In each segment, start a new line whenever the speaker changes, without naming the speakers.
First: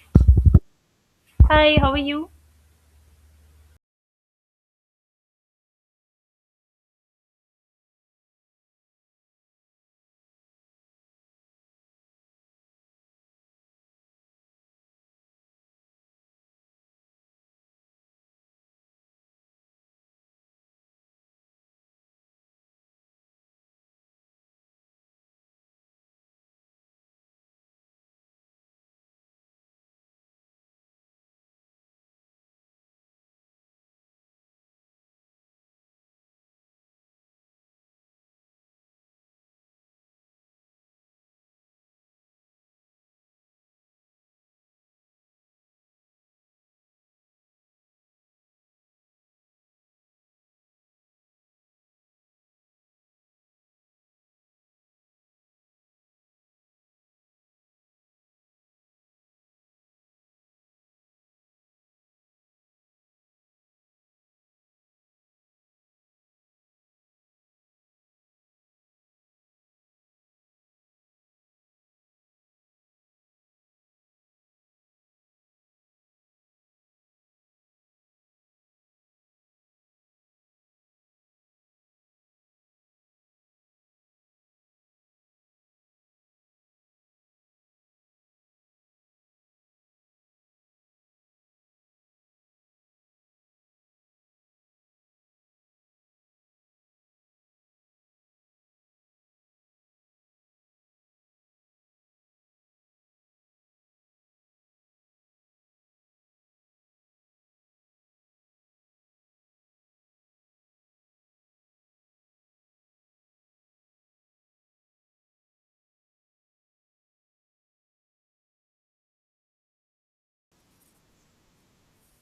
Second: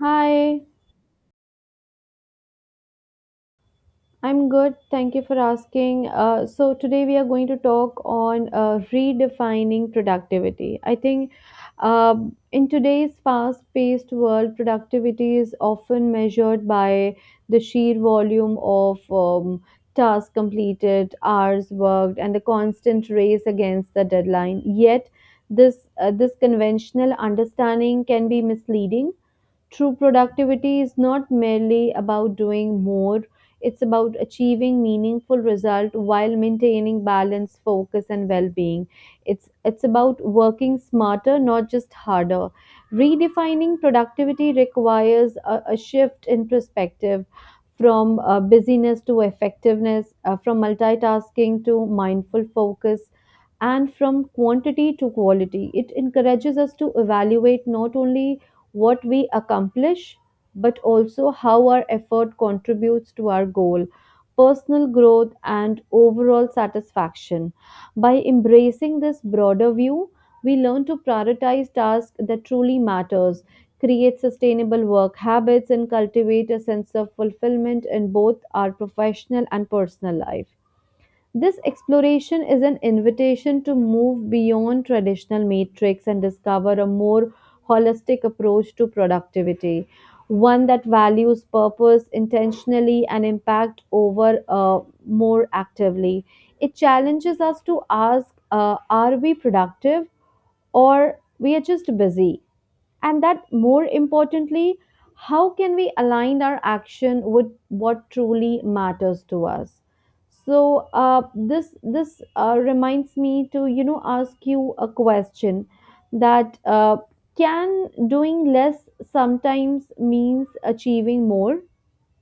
Hi,
Hi, how are you?
I'm good. Thank you for asking. So today we are going to talk on redefining productivity. I think um in today's fast-paced world, productivity is often measured by the sheer volume of tasks completed, hours worked, and the constant race against the deadline. Yet, this conventional understanding can be misleading. True productivity is not merely about doing more, it's about achieving meaningful result while maintaining balance, focus and well-being. It's about working smarter, not just harder. Redefining productivity requires a shift in perspective from busyness to effectiveness, from multitasking to mindful focus and from quantity to quality. It encourages us to evaluate not only what we accomplish, but also how our effort contributes to our goal, personal growth, and overall satisfaction. By embracing this broader view, we learn to prioritize tasks that truly matters, create sustainable work habits, and cultivate a sense of fulfillment in both our professional and personal life. This exploration is an invitation to move beyond traditional matrix and discover a more holistic approach to productivity, one that values purpose intentionally and impact over more actively. It challenges us to ask, are we productive or we are just busy? And that more importantly, how can we align our action with what truly matters to us? So, uh, this reminds me to, you know, ask you a question that, can doing less sometimes means achieving more?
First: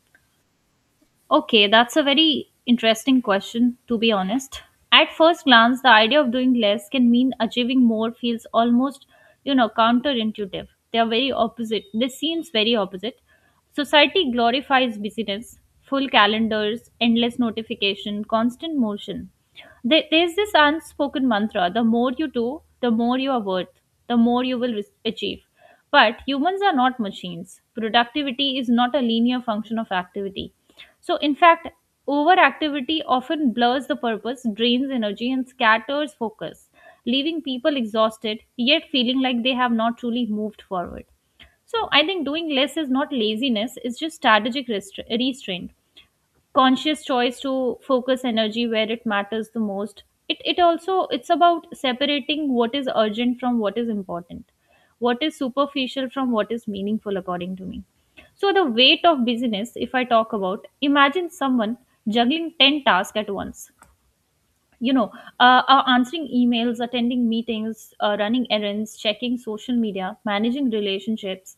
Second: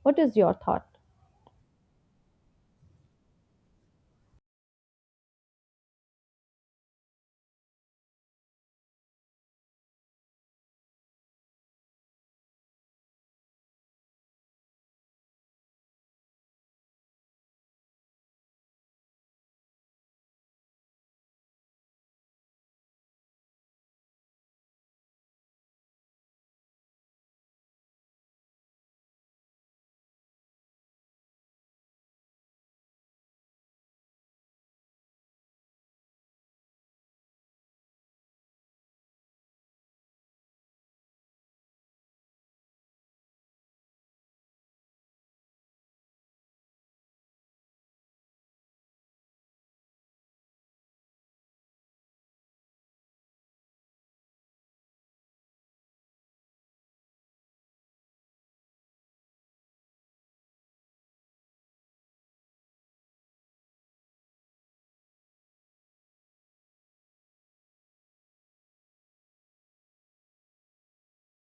What is your thought?
Okay, that's a very interesting question, to be honest. At first glance, the idea of doing less can mean achieving more feels almost, you know, counterintuitive. They are very opposite. This seems very opposite. Society glorifies busyness, full calendars, endless notification, constant motion. There's this unspoken mantra: the more you do, the more you are worth, the more you will achieve. But humans are not machines. Productivity is not a linear function of activity. So, in fact, overactivity often blurs the purpose, drains energy, and scatters focus, leaving people exhausted yet feeling like they have not truly moved forward. So, I think doing less is not laziness, it's just strategic restraint, conscious choice to focus energy where it matters the most. It also, it's about separating what is urgent from what is important, what is superficial from what is meaningful, according to me. So the weight of busyness, if I talk about, imagine someone juggling 10 tasks at once, you know, answering emails, attending meetings, running errands, checking social media, managing relationships,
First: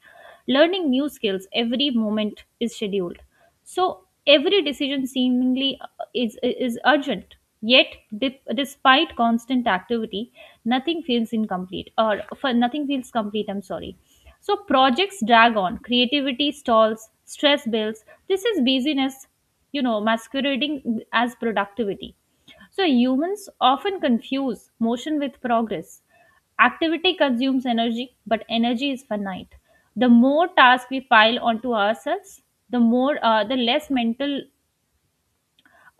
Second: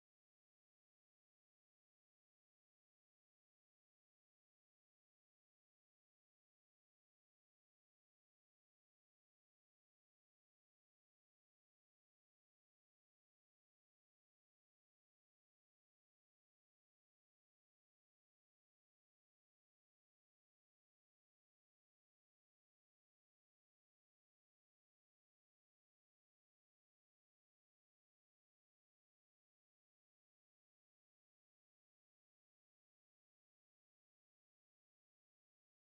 learning new skills, every moment is scheduled. So every decision seemingly is urgent, yet, despite constant activity, nothing feels incomplete, or for nothing feels complete, I'm sorry. So projects drag on, creativity stalls, stress builds. This is busyness, you know, masquerading as productivity. So humans often confuse motion with progress. Activity consumes energy, but energy is finite. The more tasks we pile onto ourselves, the less mental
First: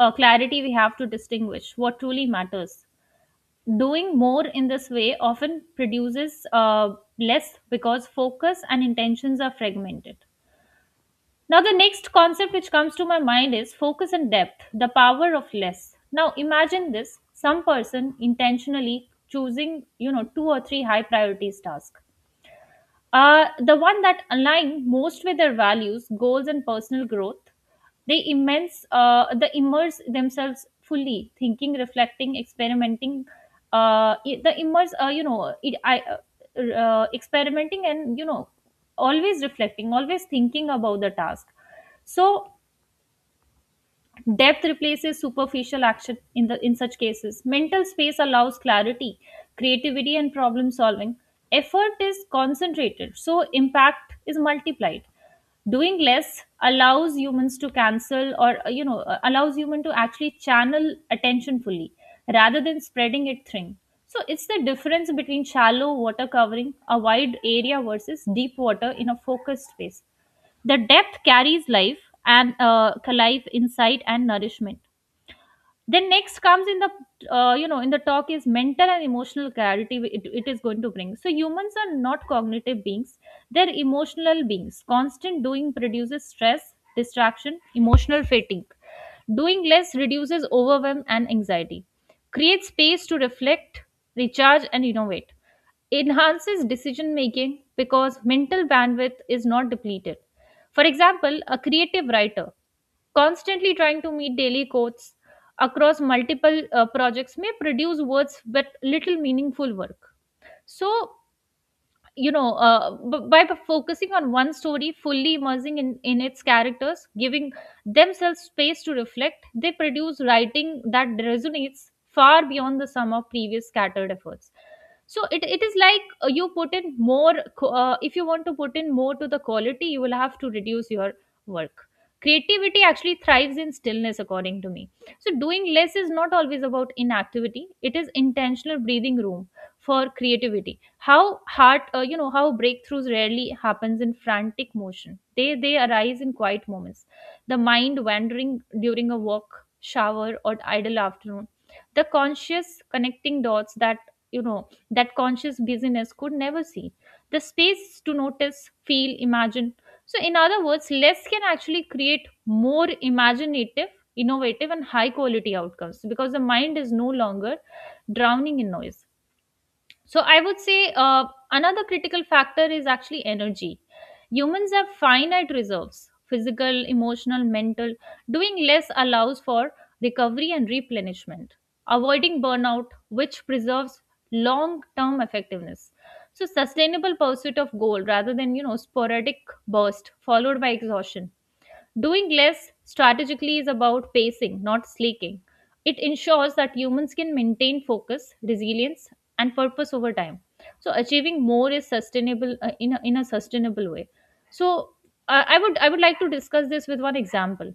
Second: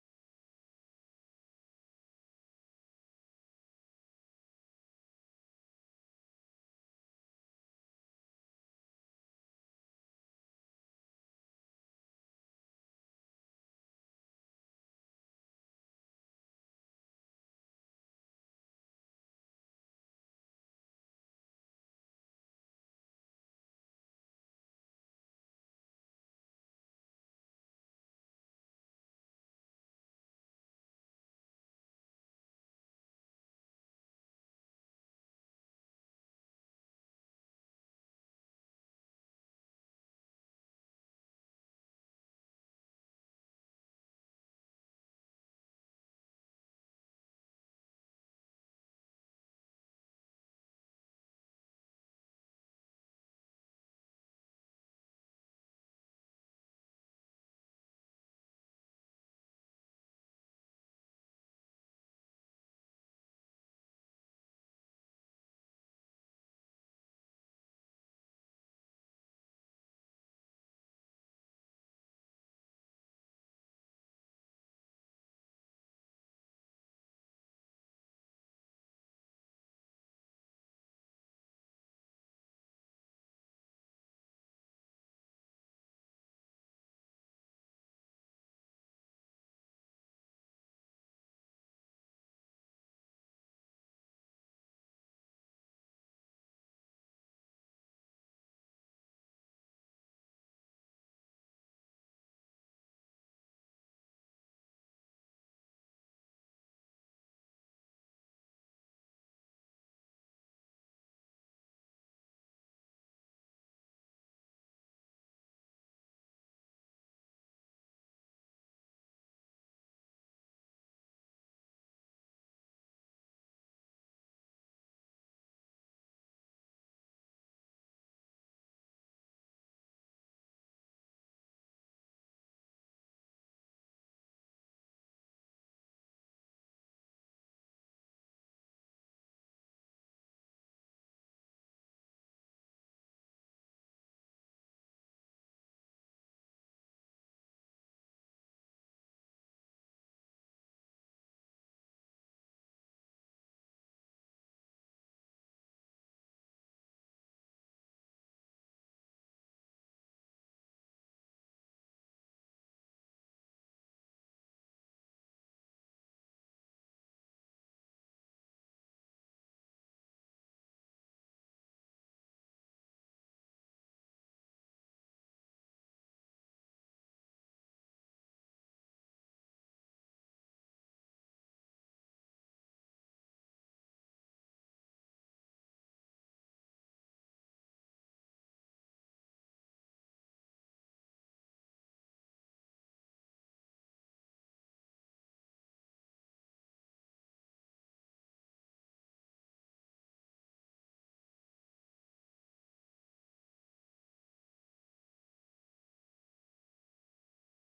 clarity we have to distinguish what truly matters. Doing more in this way often produces less because focus and intentions are fragmented. Now, the next concept which comes to my mind is focus and depth, the power of less. Now, imagine this: some person intentionally choosing, you know, two or three high priorities tasks, the one that align most with their values, goals, and personal growth. They immerse themselves fully, thinking, reflecting, experimenting. I- the immerse, you know, it, I, experimenting, and you know, always reflecting, always thinking about the task. So depth replaces superficial action in such cases. Mental space allows clarity, creativity and problem solving. Effort is concentrated, so impact is multiplied. Doing less allows humans to cancel or you know allows human to actually channel attention fully rather than spreading it thin. So it's the difference between shallow water covering a wide area versus deep water in a focused space. The depth carries life and insight, and nourishment. Then next comes in the, in the talk, is mental and emotional clarity it, it is going to bring. So humans are not cognitive beings, they're emotional beings. Constant doing produces stress, distraction, emotional fatigue. Doing less reduces overwhelm and anxiety, creates space to reflect, recharge and innovate, enhances decision making because mental bandwidth is not depleted. For example, a creative writer constantly trying to meet daily quotes across multiple projects may produce words with little meaningful work. So, you know, by focusing on one story, fully immersing in its characters, giving themselves space to reflect, they produce writing that resonates far beyond the sum of previous scattered efforts. So it is like you put in more if you want to put in more to the quality, you will have to reduce your work. Creativity actually thrives in stillness, according to me. So doing less is not always about inactivity, it is intentional breathing room for creativity. How heart You know how breakthroughs rarely happens in frantic motion. They arise in quiet moments, the mind wandering during a walk, shower or idle afternoon, the conscious connecting dots that, you know, that conscious busyness could never see, the space to notice, feel, imagine. So in other words, less can actually create more imaginative, innovative and high quality outcomes because the mind is no longer drowning in noise. So I would say, another critical factor is actually energy. Humans have finite reserves: physical, emotional, mental. Doing less allows for recovery and replenishment, avoiding burnout, which preserves long term effectiveness. So sustainable pursuit of goal rather than, you know, sporadic burst followed by exhaustion. Doing less strategically is about pacing, not sleeking. It ensures that humans can maintain focus, resilience, and purpose over time. So achieving more is sustainable in a sustainable way. So I would like to discuss this with one example.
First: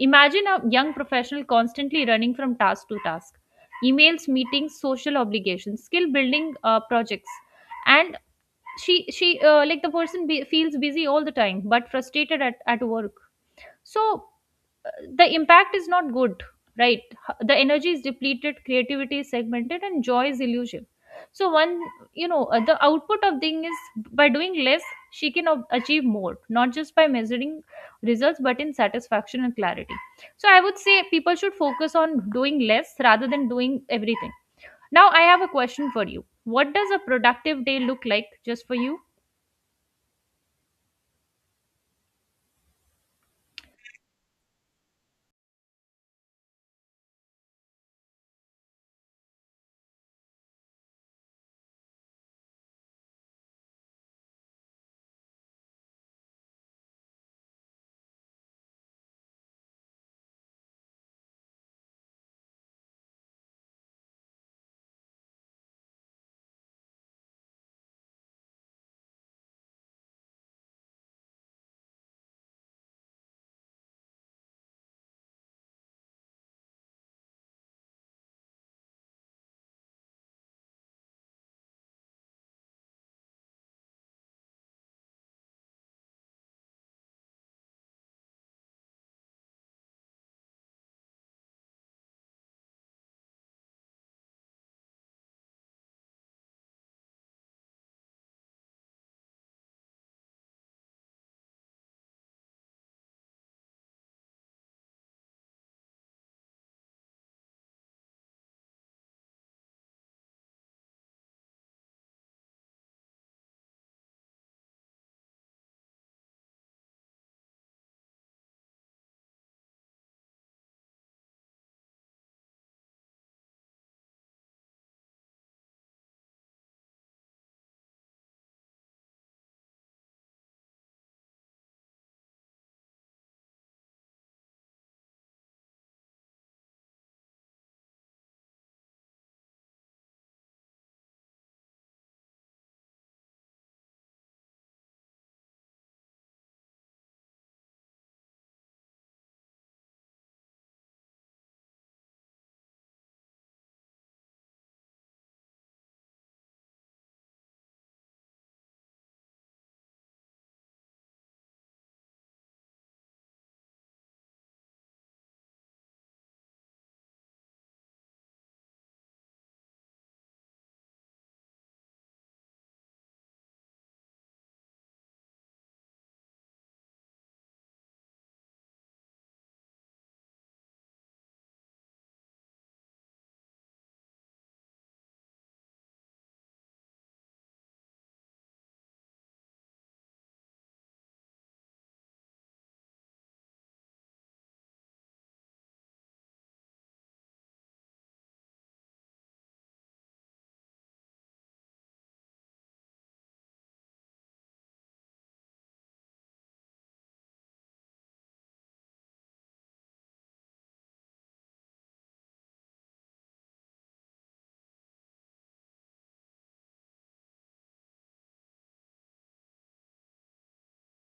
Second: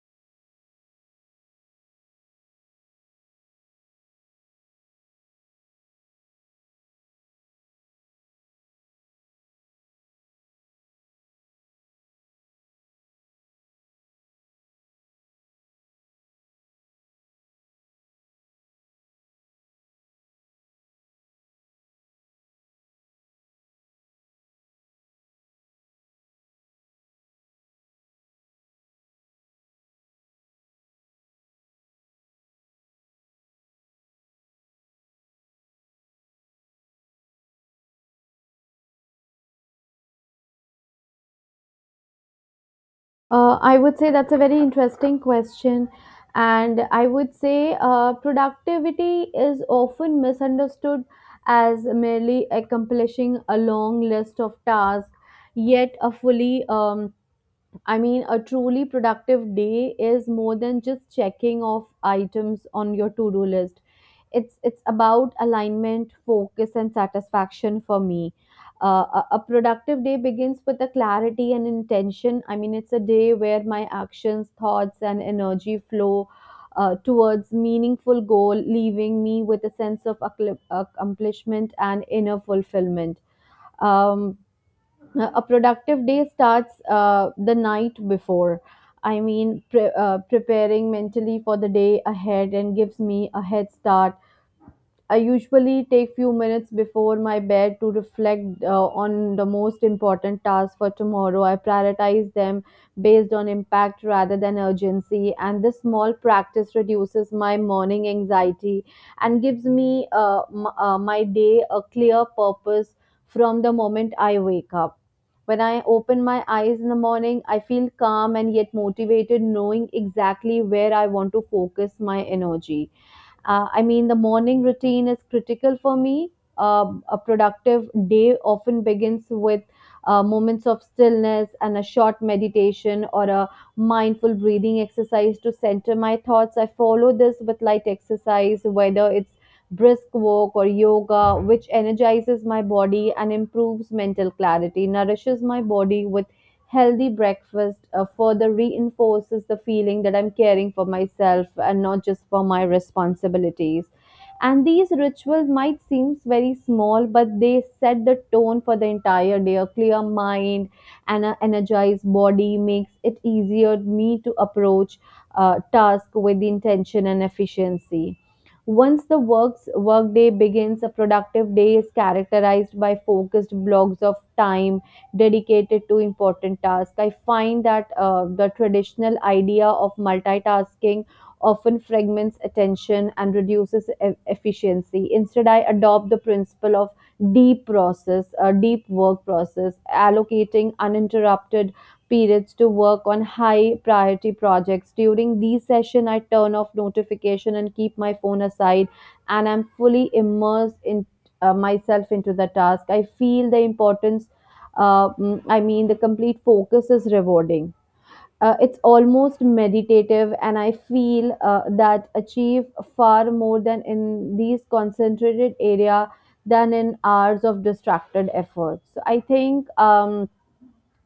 Imagine a young professional constantly running from task to task: emails, meetings, social obligations, skill building projects, and she like the person feels busy all the time but frustrated at work. So the impact is not good, right? The energy is depleted, creativity is segmented and joy is illusion. So one, you know, the output of thing is, by doing less, she can achieve more, not just by measuring results but in satisfaction and clarity. So I would say people should focus on doing less rather than doing everything. Now I have a question for you: what does a productive day look like just for you?
I would say that's a very interesting question. And I would say productivity is often misunderstood as merely accomplishing a long list of tasks. Yet, a fully, I mean, a truly productive day is more than just checking off items on your to do list. It's about alignment, focus and satisfaction for me. A productive day begins with a clarity and intention. I mean, it's a day where my actions, thoughts and energy flow towards meaningful goal, leaving me with a sense of accomplishment and inner fulfillment. Um, a productive day starts the night before. I mean, preparing mentally for the day ahead and gives me a head start. I usually take few minutes before my bed to reflect on the most important tasks for tomorrow. I prioritize them based on impact rather than urgency, and this small practice reduces my morning anxiety and gives me my day a clear purpose from the moment I wake up. When I open my eyes in the morning, I feel calm and yet motivated, knowing exactly where I want to focus my energy. I mean, the morning routine is critical for me. A productive day often begins with moments of stillness and a short meditation or a mindful breathing exercise to center my thoughts. I follow this with light exercise, whether it's brisk walk or yoga, which energizes my body and improves mental clarity, nourishes my body with healthy breakfast. Further reinforces the feeling that I'm caring for myself and not just for my responsibilities. And these rituals might seem very small, but they set the tone for the entire day. A clear mind and an energized body makes it easier me to approach task with intention and efficiency. Once the works workday begins, a productive day is characterized by focused blocks of time dedicated to important tasks. I find that the traditional idea of multitasking often fragments attention and reduces efficiency. Instead, I adopt the principle of deep work process, allocating uninterrupted periods to work on high priority projects. During these sessions, I turn off notification and keep my phone aside, and I'm fully immersed in myself into the task. I feel the importance. I mean, the complete focus is rewarding. It's almost meditative, and I feel that achieve far more than in these concentrated area than in hours of distracted effort. So I think. Um,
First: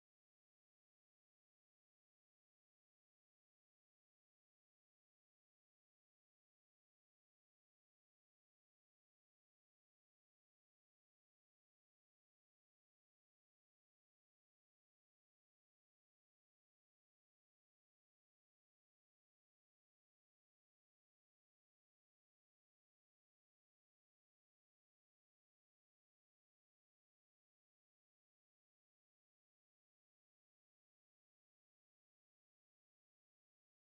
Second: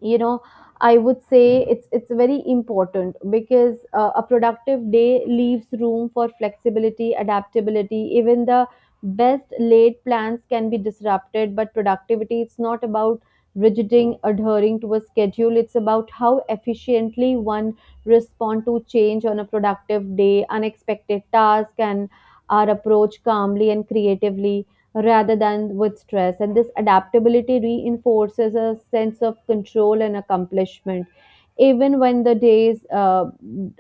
you know I would say it's very important because a productive day leaves room for flexibility, adaptability. Even the best laid plans can be disrupted, but productivity, it's not about rigiding adhering to a schedule. It's about how efficiently one respond to change. On a productive day, unexpected task and our approach calmly and creatively rather than with stress. And this adaptability reinforces a sense of control and accomplishment, even when the days uh,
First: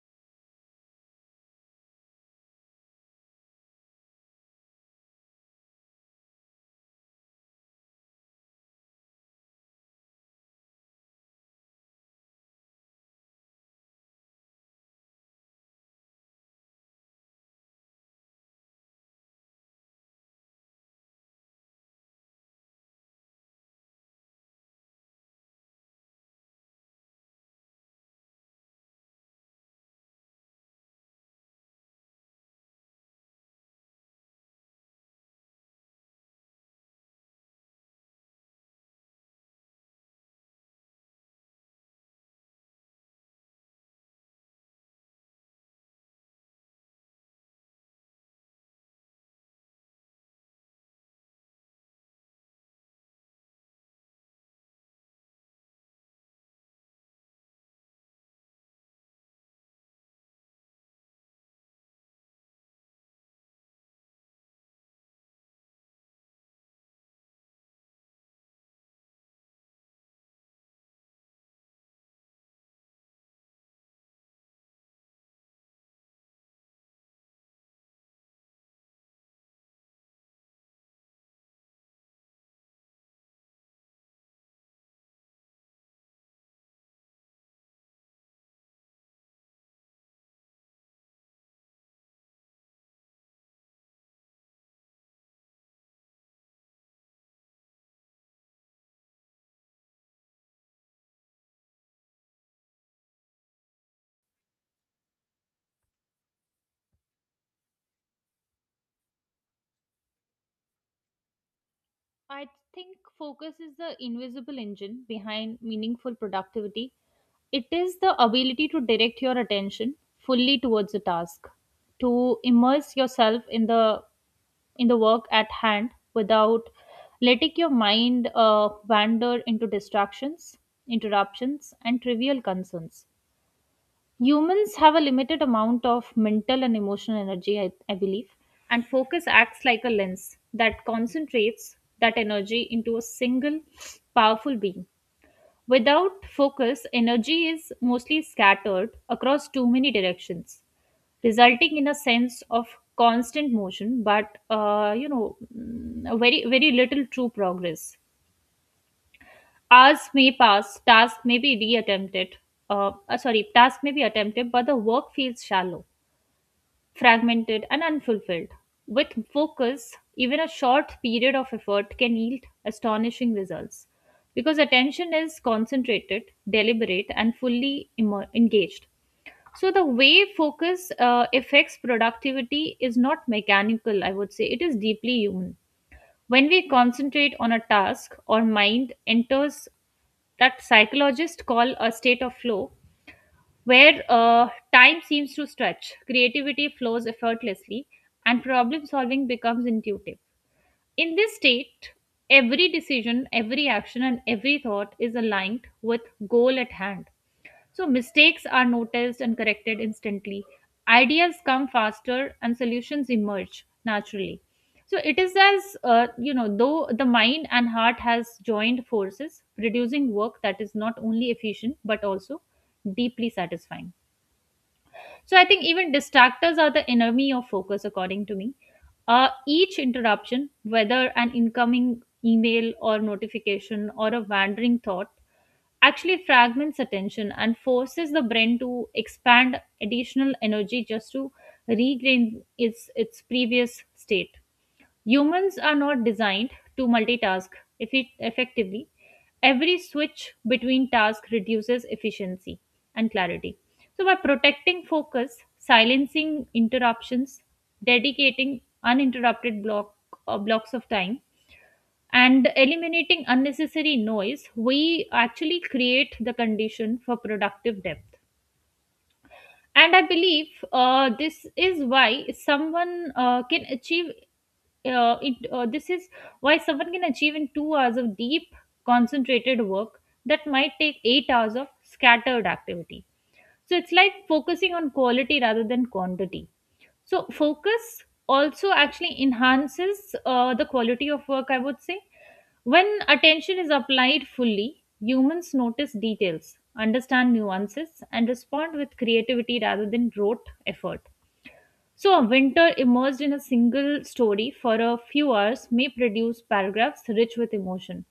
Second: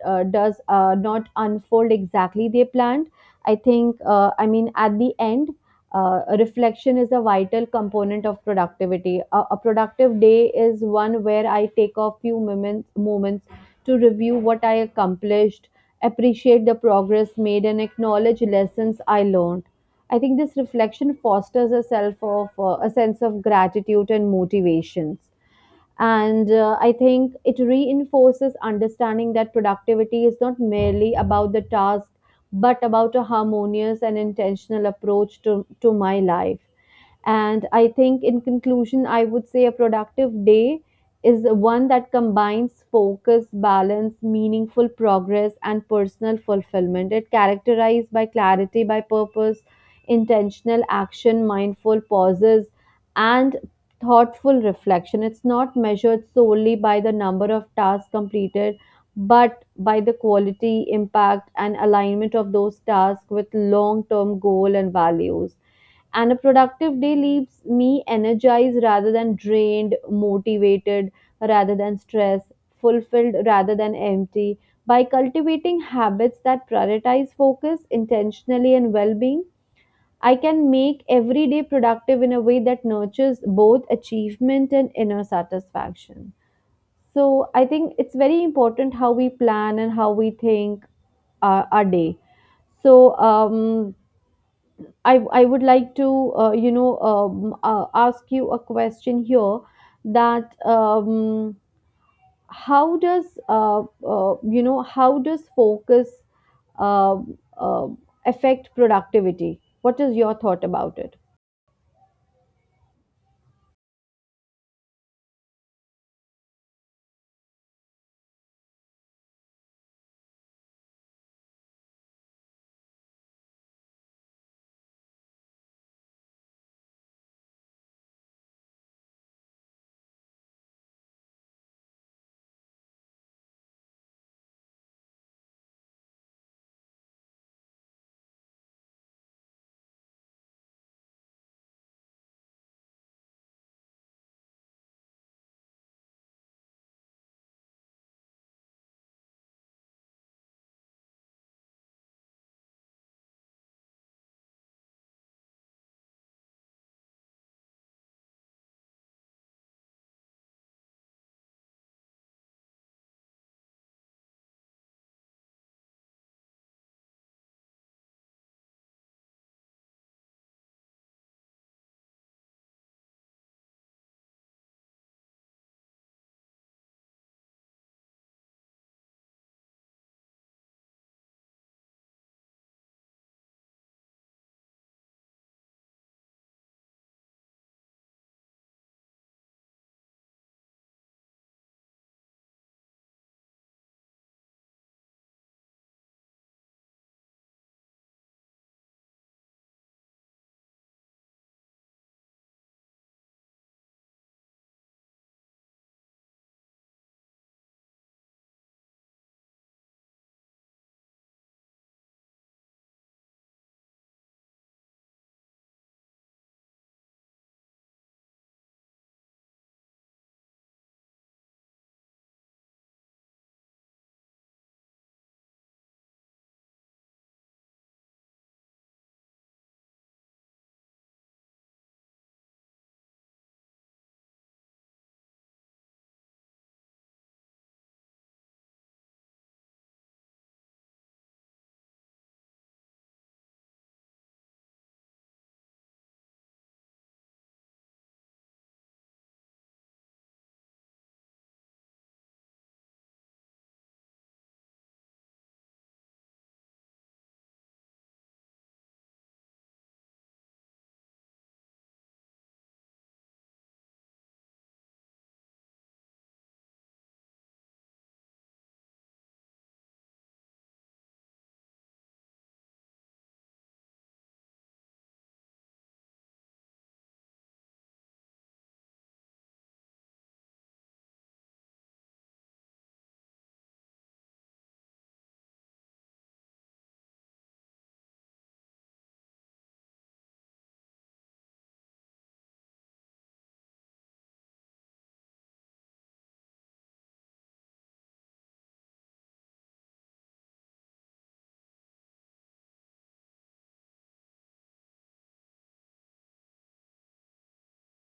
uh, does not unfold exactly they planned. I think, I mean, at the end, reflection is a vital component of productivity. A productive day is one where I take moments to review what I accomplished, appreciate the progress made, and acknowledge lessons I learned. I think this reflection fosters a self of a sense of gratitude and motivations. And I think it reinforces understanding that productivity is not merely about the task, but about a harmonious and intentional approach to my life. And I think, in conclusion, I would say a productive day is one that combines focus, balance, meaningful progress, and personal fulfillment. It characterized by clarity, by purpose, intentional action, mindful pauses, and thoughtful reflection. It's not measured solely by the number of tasks completed, but by the quality, impact, and alignment of those tasks with long term goal and values. And a productive day leaves me energized rather than drained, motivated rather than stressed, fulfilled rather than empty. By cultivating habits that prioritize focus intentionally and well being, I can make every day productive in a way that nurtures both achievement and inner satisfaction. So I think it's very important how we plan and how we think our day. So, I would like to, ask you a question here that, how does, you know, how does focus uh, uh, affect productivity? What is your thought about it?
I think focus is the invisible engine behind meaningful productivity. It is the ability to direct your attention fully towards a task, to immerse yourself in the work at hand without letting your mind wander into distractions, interruptions, and trivial concerns. Humans have a limited amount of mental and emotional energy, I believe, and focus acts like a lens that concentrates that energy into a single powerful beam. Without focus, energy is mostly scattered across too many directions, resulting in a sense of constant motion, but mm, very very little true progress. Hours may pass, task may be reattempted. Sorry, task may be attempted, but the work feels shallow, fragmented, and unfulfilled. With focus, even a short period of effort can yield astonishing results because attention is concentrated, deliberate, and fully engaged. So, the way focus affects productivity is not mechanical, I would say, it is deeply human. When we concentrate on a task, our mind enters that psychologists call a state of flow where time seems to stretch, creativity flows effortlessly, and problem solving becomes intuitive. In this state, every decision, every action, and every thought is aligned with goal at hand. So mistakes are noticed and corrected instantly. Ideas come faster, and solutions emerge naturally. So it is as, though the mind and heart has joined forces, producing work that is not only efficient but also deeply satisfying. So I think even distractors are the enemy of focus, according to me. Each interruption, whether an incoming email or notification or a wandering thought, actually fragments attention and forces the brain to expand additional energy just to regain its previous state. Humans are not designed to multitask effectively. Every switch between tasks reduces efficiency and clarity. So, by protecting focus, silencing interruptions, dedicating blocks of time, and eliminating unnecessary noise, we actually create the condition for productive depth. And I believe, this is why someone can achieve it this is why someone can achieve in 2 hours of deep concentrated work that might take 8 hours of scattered activity. So it's like focusing on quality rather than quantity. So focus also actually enhances the quality of work, I would say. When attention is applied fully, humans notice details, understand nuances, and respond with creativity rather than rote effort. So, a winter immersed in a single story for a few hours may produce paragraphs rich with emotion,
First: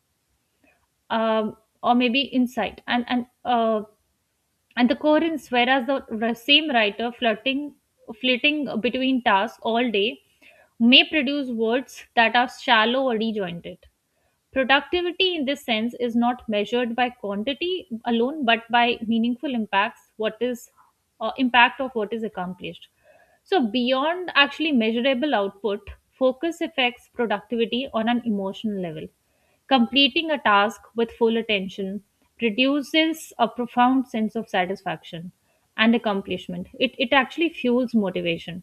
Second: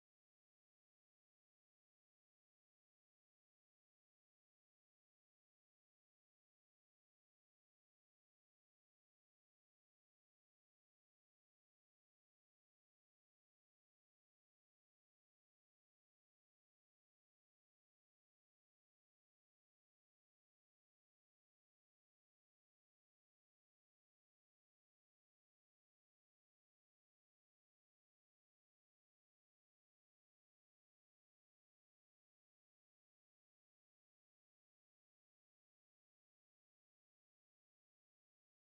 um, or maybe insight, and the coherence. Whereas the same writer flitting between tasks all day, may produce words that are shallow or disjointed. Productivity in this sense is not measured by quantity alone, but by meaningful impacts, what is impact of what is accomplished. So beyond actually measurable output, focus affects productivity on an emotional level. Completing a task with full attention produces a profound sense of satisfaction and accomplishment. It actually fuels motivation,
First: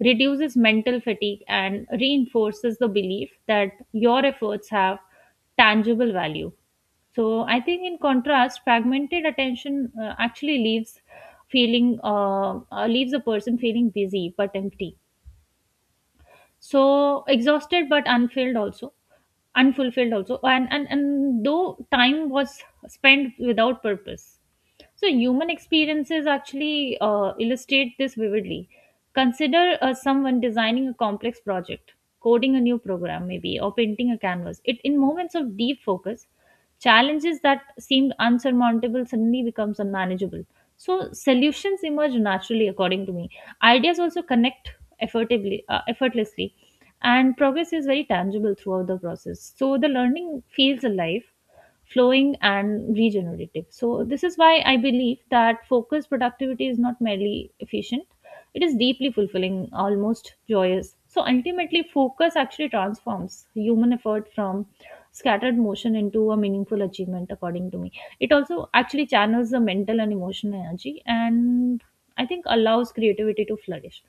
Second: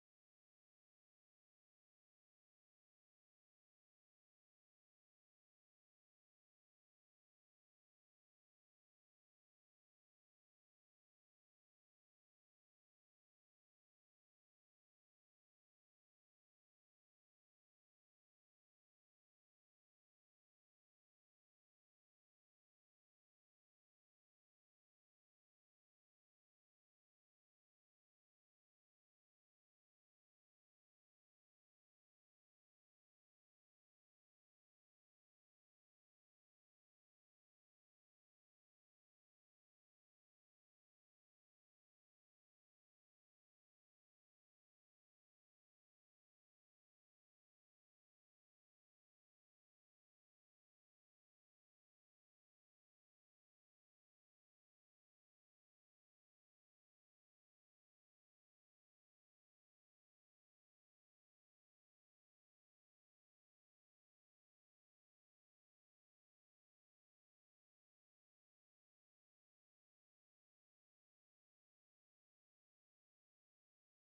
reduces mental fatigue, and reinforces the belief that your efforts have tangible value. So I think, in contrast, fragmented attention actually leaves feeling leaves a person feeling busy but empty. So exhausted but unfilled also unfulfilled also, and and though time was spent without purpose. So, human experiences actually illustrate this vividly. Consider someone designing a complex project, coding a new program, maybe, or painting a canvas. It, in moments of deep focus, challenges that seemed unsurmountable suddenly becomes unmanageable. So, solutions emerge naturally, according to me. Ideas also connect effortlessly, and progress is very tangible throughout the process. So, the learning feels alive, flowing and regenerative. So, this is why I believe that focused productivity is not merely efficient, it is deeply fulfilling, almost joyous. So, ultimately, focus actually transforms human effort from scattered motion into a meaningful achievement, according to me. It also actually channels the mental and emotional energy and I think allows creativity to flourish.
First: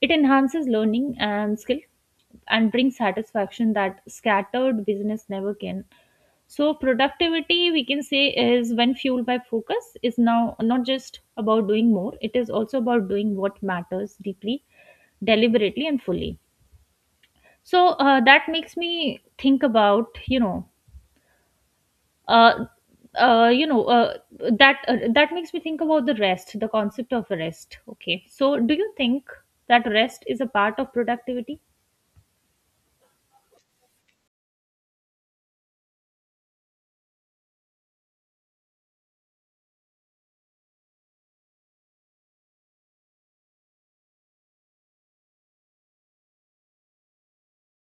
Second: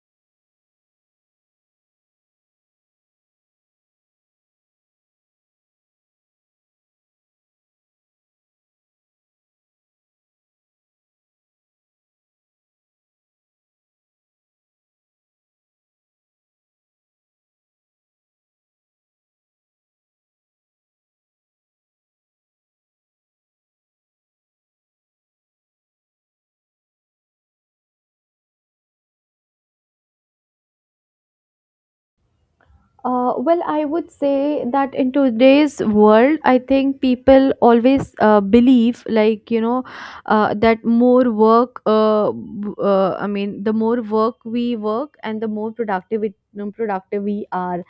It enhances learning and skill and brings satisfaction that scattered business never can. So productivity, we can say, is when fueled by focus is now not just about doing more, it is also about doing what matters deeply, deliberately and fully. So that makes me think about, uh, you know that that makes me think about the rest, the concept of rest. Okay. So do you think that rest is a part of productivity?
Well, I would say that in today's world, I think people always believe, like, you know, that more work, I mean, the more work we work and the more productive, productive we are.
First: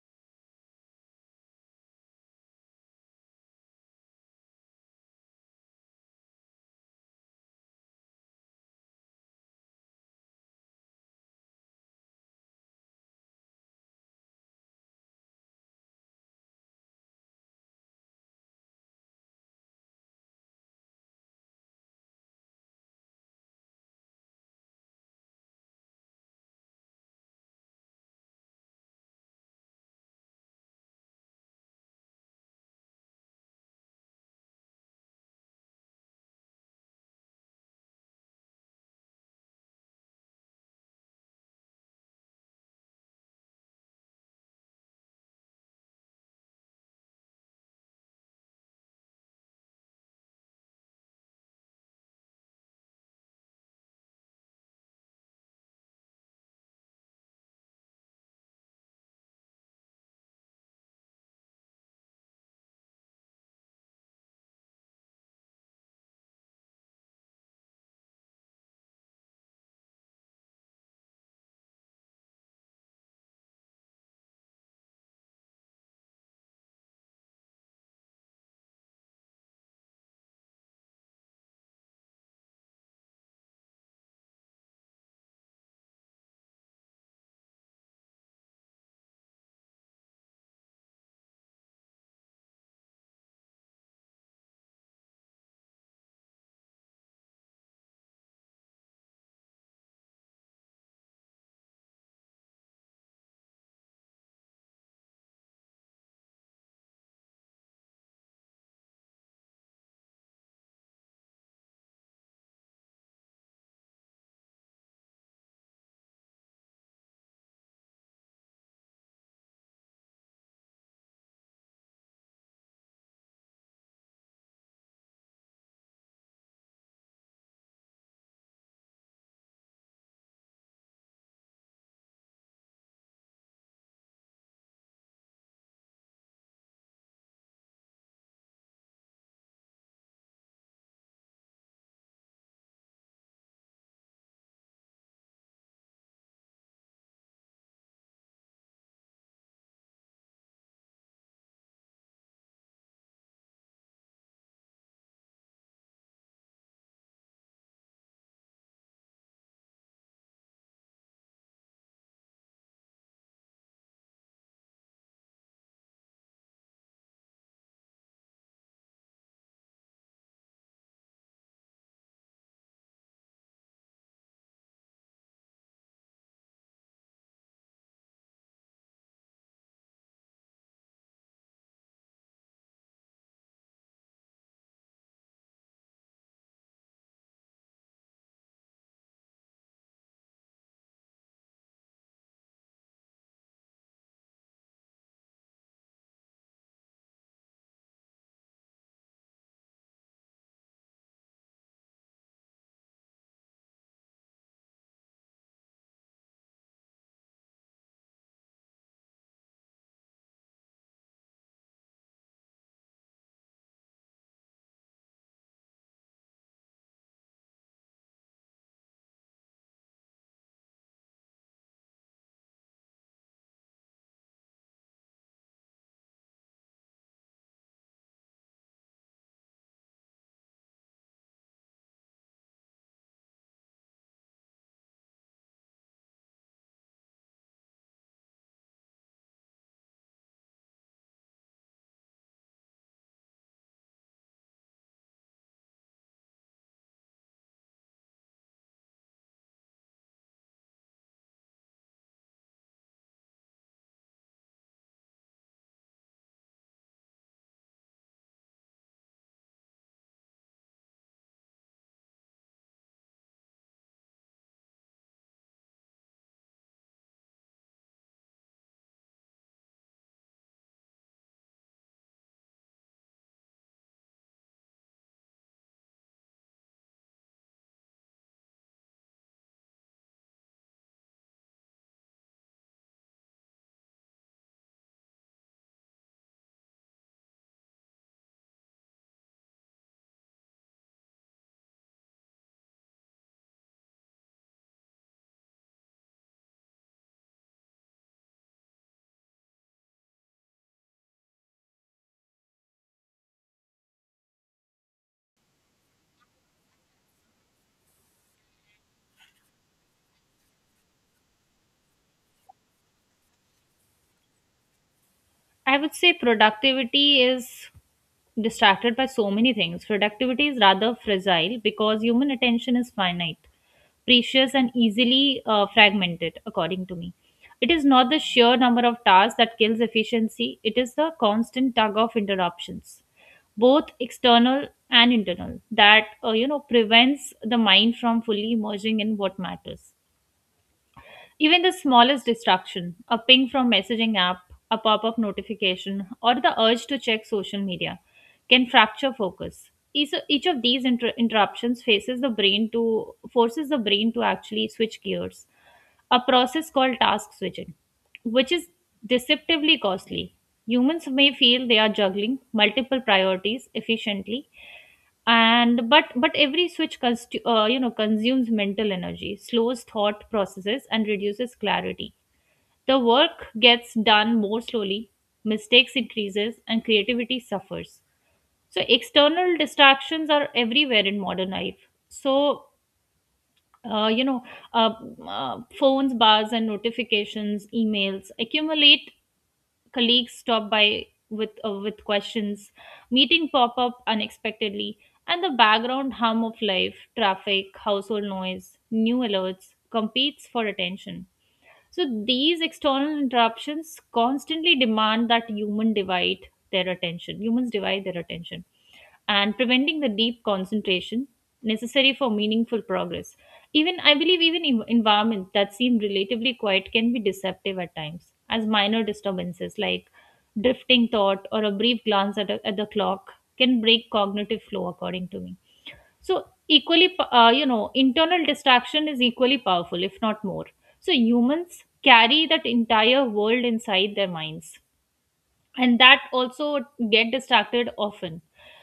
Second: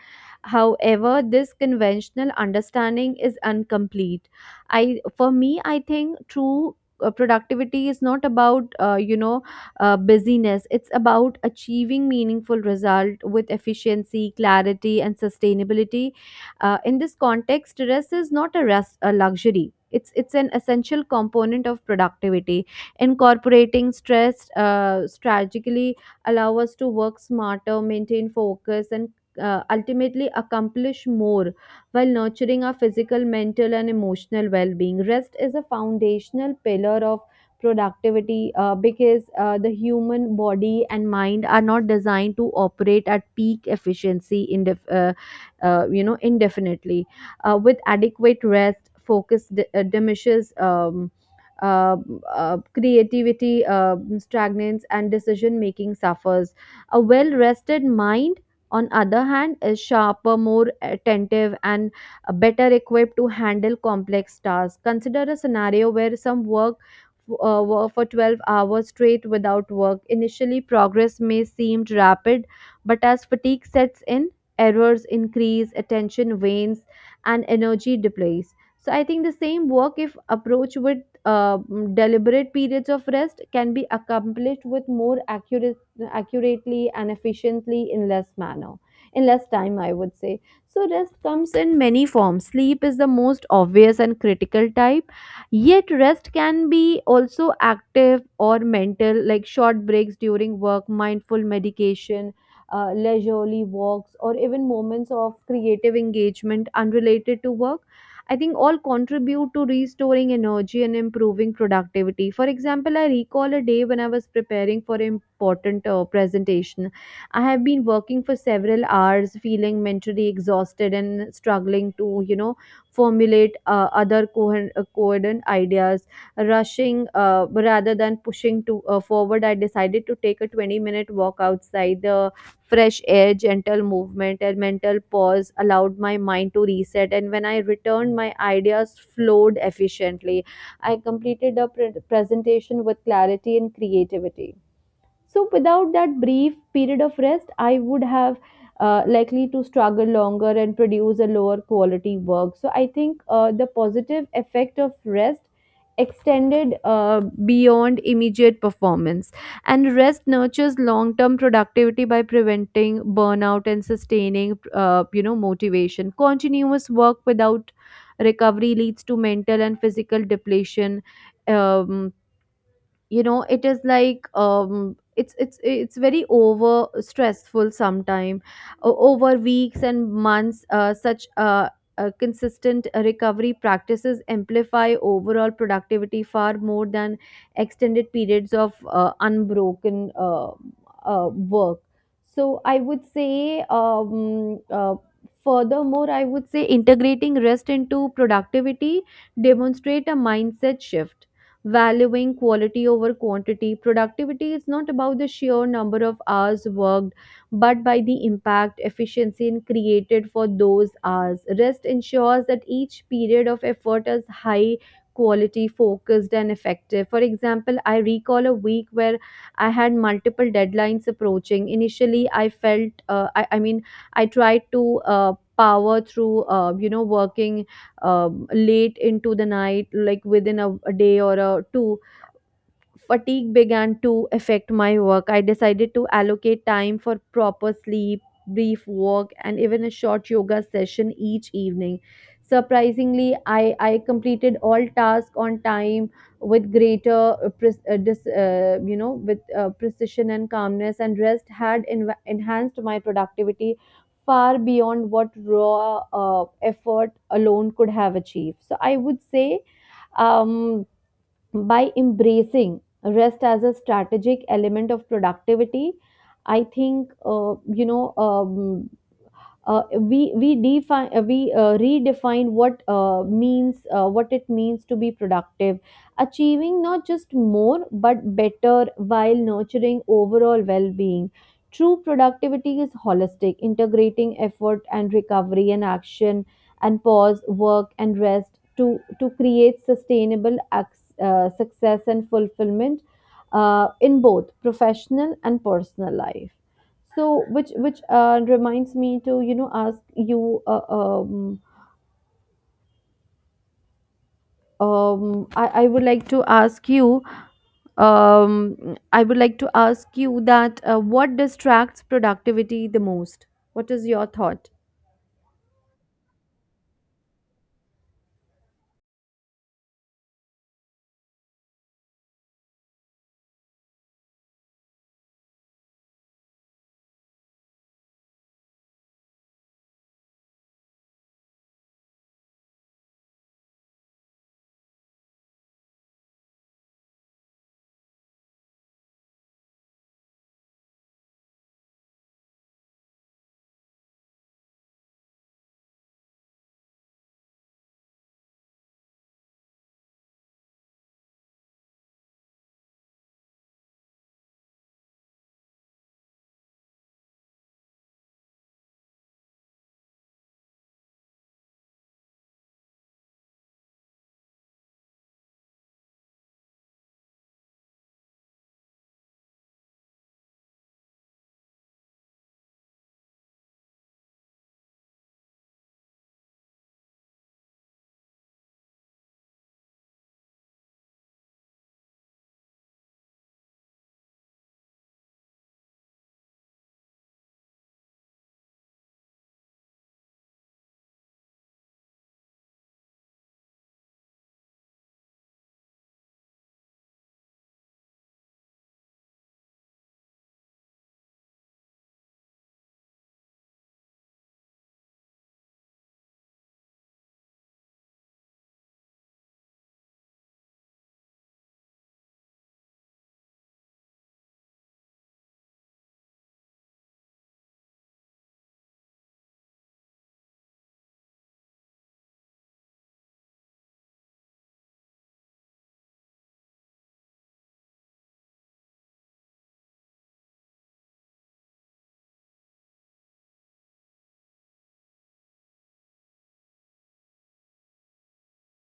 However, this conventional understanding is incomplete. For me, I think true productivity is not about, busyness. It's about achieving meaningful result with efficiency, clarity, and sustainability. In this context, rest is not a rest a luxury. It's an essential component of productivity. Incorporating stress strategically allow us to work smarter, maintain focus, and ultimately accomplish more while nurturing our physical, mental, and emotional well being. Rest is a foundational pillar of productivity because the human body and mind are not designed to operate at peak efficiency indefinitely. With adequate rest, focus diminishes, uh, creativity stagnates and decision making suffers. A well rested mind, on other hand, is sharper, more attentive and better equipped to handle complex tasks. Consider a scenario where some work work for 12 hours straight without work. Initially progress may seem rapid, but as fatigue sets in, errors increase, attention wanes, and energy depletes. So I think the same work, if approached with uh, deliberate periods of rest, can be accomplished with more accuracy accurately and efficiently in less time, I would say. So rest comes in many forms. Sleep is the most obvious and critical type. Yet rest can be also active or mental, like short breaks during work, mindful medication, leisurely walks, or even moments of creative engagement unrelated to work. I think all contribute to restoring energy and improving productivity. For example, I recall a day when I was preparing for an important presentation. I have been working for several hours, feeling mentally exhausted and struggling to, you know, formulate coherent ideas. Rushing Rather than pushing to forward, I decided to take a 20-minute walk outside the Fresh air, gentle movement, and mental pause allowed my mind to reset. And when I returned, my ideas flowed efficiently. I completed the presentation with clarity and creativity. So without that brief period of rest, I would have likely to struggle longer and produce a lower quality work. So I think the positive effect of rest extended beyond immediate performance, and rest nurtures long term productivity by preventing burnout and sustaining, you know, motivation. Continuous work without recovery leads to mental and physical depletion. Um, you know it is like, it's very over stressful sometime. Over weeks and months, such consistent recovery practices amplify overall productivity far more than extended periods of unbroken work. So I would say, furthermore, I would say integrating rest into productivity demonstrate a mindset shift, valuing quality over quantity. Productivity is not about the sheer number of hours worked, but by the impact, efficiency, and created for those hours. Rest ensures that each period of effort is high quality, focused, and effective. For example, I recall a week where I had multiple deadlines approaching. Initially, I felt, I mean, I tried to power through, you know, working late into the night, like within a day or a two. Fatigue began to affect my work. I decided to allocate time for proper sleep, brief walk, and even a short yoga session each evening. Surprisingly, I completed all tasks on time with greater pres- dis, you know with precision and calmness, and rest had enhanced my productivity far beyond what raw effort alone could have achieved. So I would say, um, by embracing rest as a strategic element of productivity, I think, you know we define we redefine what means what it means to be productive, achieving not just more but better while nurturing overall well-being. True productivity is holistic, integrating effort and recovery and action and pause, work and rest, to create sustainable success and fulfillment in both professional and personal life. So, which reminds me to, you know, ask you, I would like to ask you, I would like to ask you that, what distracts productivity the most? What is your thought?
I would say productivity is distracted by so many things. Productivity is rather fragile because human attention is finite, precious, and easily fragmented, according to me. It is not the sheer number of tasks that kills efficiency, it is the constant tug of interruptions, both external and internal, that prevents the mind from fully emerging in what matters. Even the smallest distraction, a ping from messaging app, a pop-up notification, or the urge to check social media can fracture focus. Each of these inter- interruptions faces the brain to forces the brain to actually switch gears, a process called task switching, which is deceptively costly. Humans may feel they are juggling multiple priorities efficiently, and but every switch consumes mental energy, slows thought processes and reduces clarity. The work gets done more slowly, mistakes increases and creativity suffers. So external distractions are everywhere in modern life. Uh, you know uh, Phones bars and notifications, emails accumulate, colleagues stop by with questions, meeting pop up unexpectedly, and the background hum of life, traffic, household noise, new alerts competes for attention. So these external interruptions constantly demand that human divide their attention. Humans divide their attention and preventing the deep concentration necessary for meaningful progress. Even I believe even environment that seem relatively quiet can be deceptive at times as minor disturbances like drifting thought or a brief glance at, a, at the clock can break cognitive flow, according to me. So equally internal distraction is equally powerful if not more. So humans carry that entire world inside their minds and that also get distracted often.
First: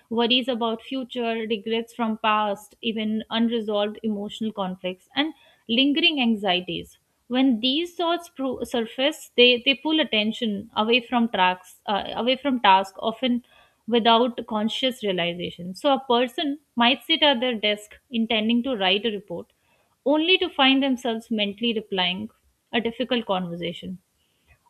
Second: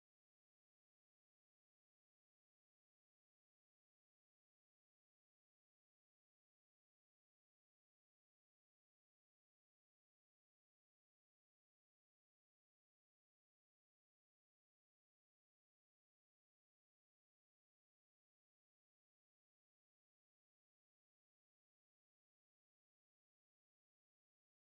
Worries about future, regrets from past, even unresolved emotional conflicts and lingering anxieties, when these thoughts surface, they pull attention away from tracks away from task often without conscious realization. So a person might sit at their desk intending to write a report only to find themselves mentally replying a difficult conversation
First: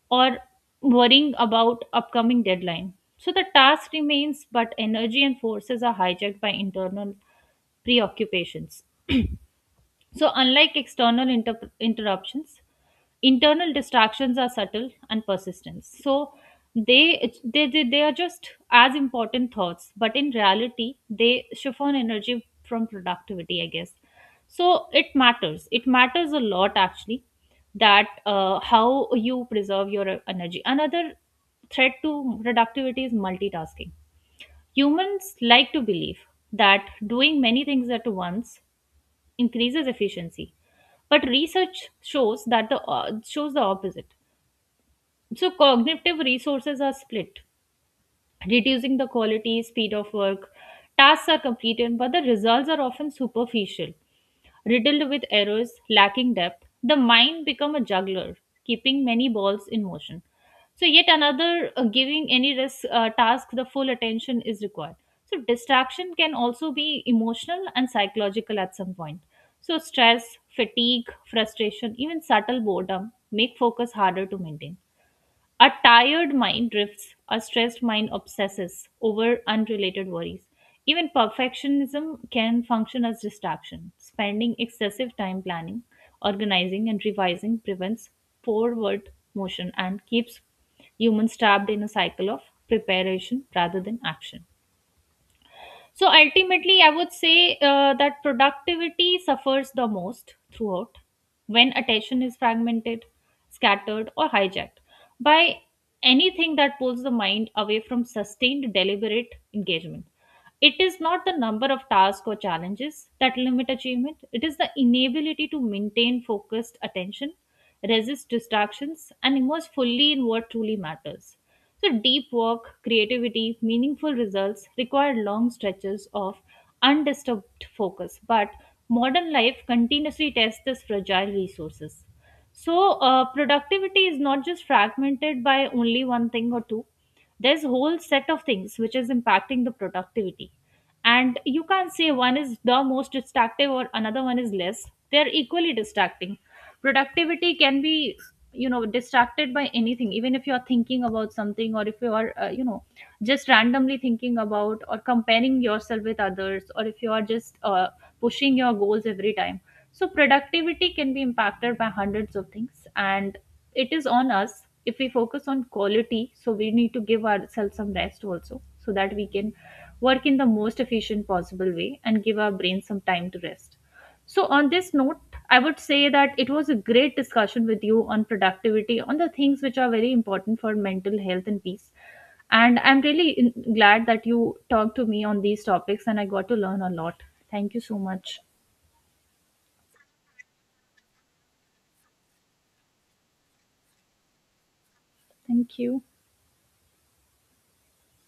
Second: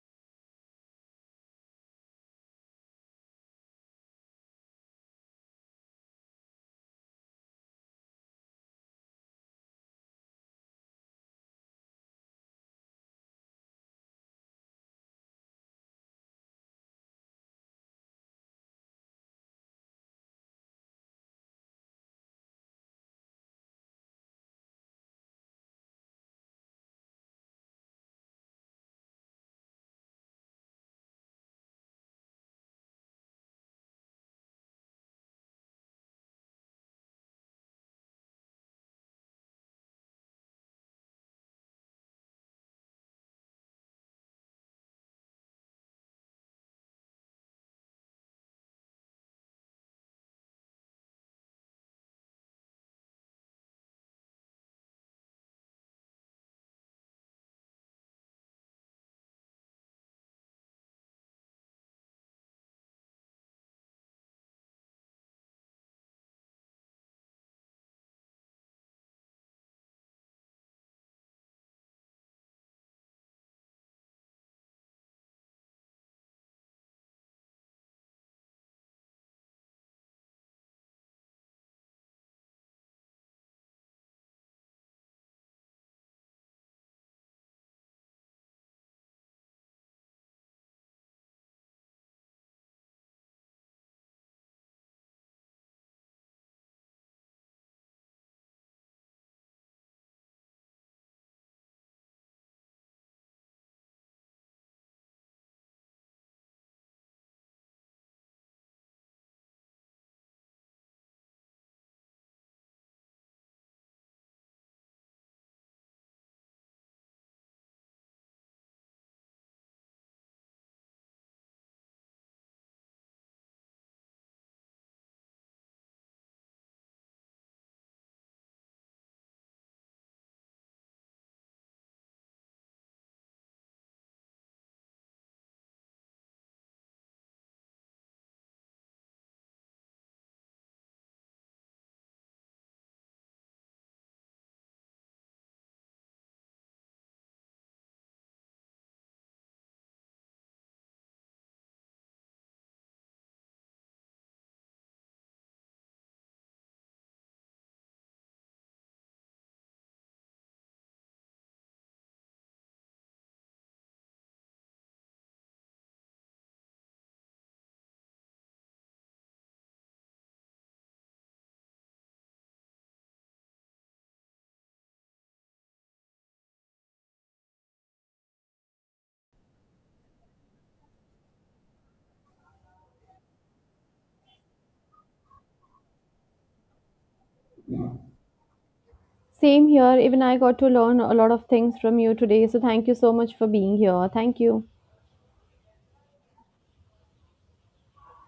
or worrying about upcoming deadline. So the task remains, but energy and forces are hijacked by internal preoccupations. So, unlike external interruptions, internal distractions are subtle and persistent. So, they are just as important thoughts, but in reality, they chiffon energy from productivity, I guess. So, it matters. It matters a lot actually, that how you preserve your energy. Another threat to productivity is multitasking. Humans like to believe that doing many things at once increases efficiency, but research shows that the shows the opposite. So cognitive resources are split, reducing the quality speed of work. Tasks are completed but the results are often superficial, riddled with errors, lacking depth, the mind become a juggler, keeping many balls in motion. So yet another giving any risk task the full attention is required. So distraction can also be emotional and psychological at some point. So stress, fatigue, frustration, even subtle boredom make focus harder to maintain. A tired mind drifts, a stressed mind obsesses over unrelated worries. Even perfectionism can function as distraction. Spending excessive time planning, organizing, and revising prevents forward motion and keeps humans trapped in a cycle of preparation rather than action. So ultimately, I would say that productivity suffers the most throughout when attention is fragmented, scattered, or hijacked by anything that pulls the mind away from sustained, deliberate engagement. It is not the number of tasks or challenges that limit achievement, it is the inability to maintain focused attention, resist distractions, and immerse fully in what truly matters. So, deep work, creativity, meaningful results require long stretches of undisturbed focus, but modern life continuously tests this fragile resources. So, productivity is not just fragmented by only one thing or two. There's a whole set of things which is impacting the productivity. And you can't say one is the most distractive or another one is less. They're equally distracting. Productivity can be, you know, distracted by anything, even if you are thinking about something or if you are just randomly thinking about or comparing yourself with others, or if you are just pushing your goals every time. So productivity can be impacted by hundreds of things and it is on us. If we focus on quality, so we need to give ourselves some rest also so that we can work in the most efficient possible way and give our brain some time to rest. So, on this note, I would say that it was a great discussion with you on productivity, on the things which are very important for mental health and peace. And I'm really glad that you talked to me on these topics and I got to learn a lot. Thank you so much.
Same here. Even I got to learn a lot of things from you today. So thank you so much for being here. Thank you.
Thank you.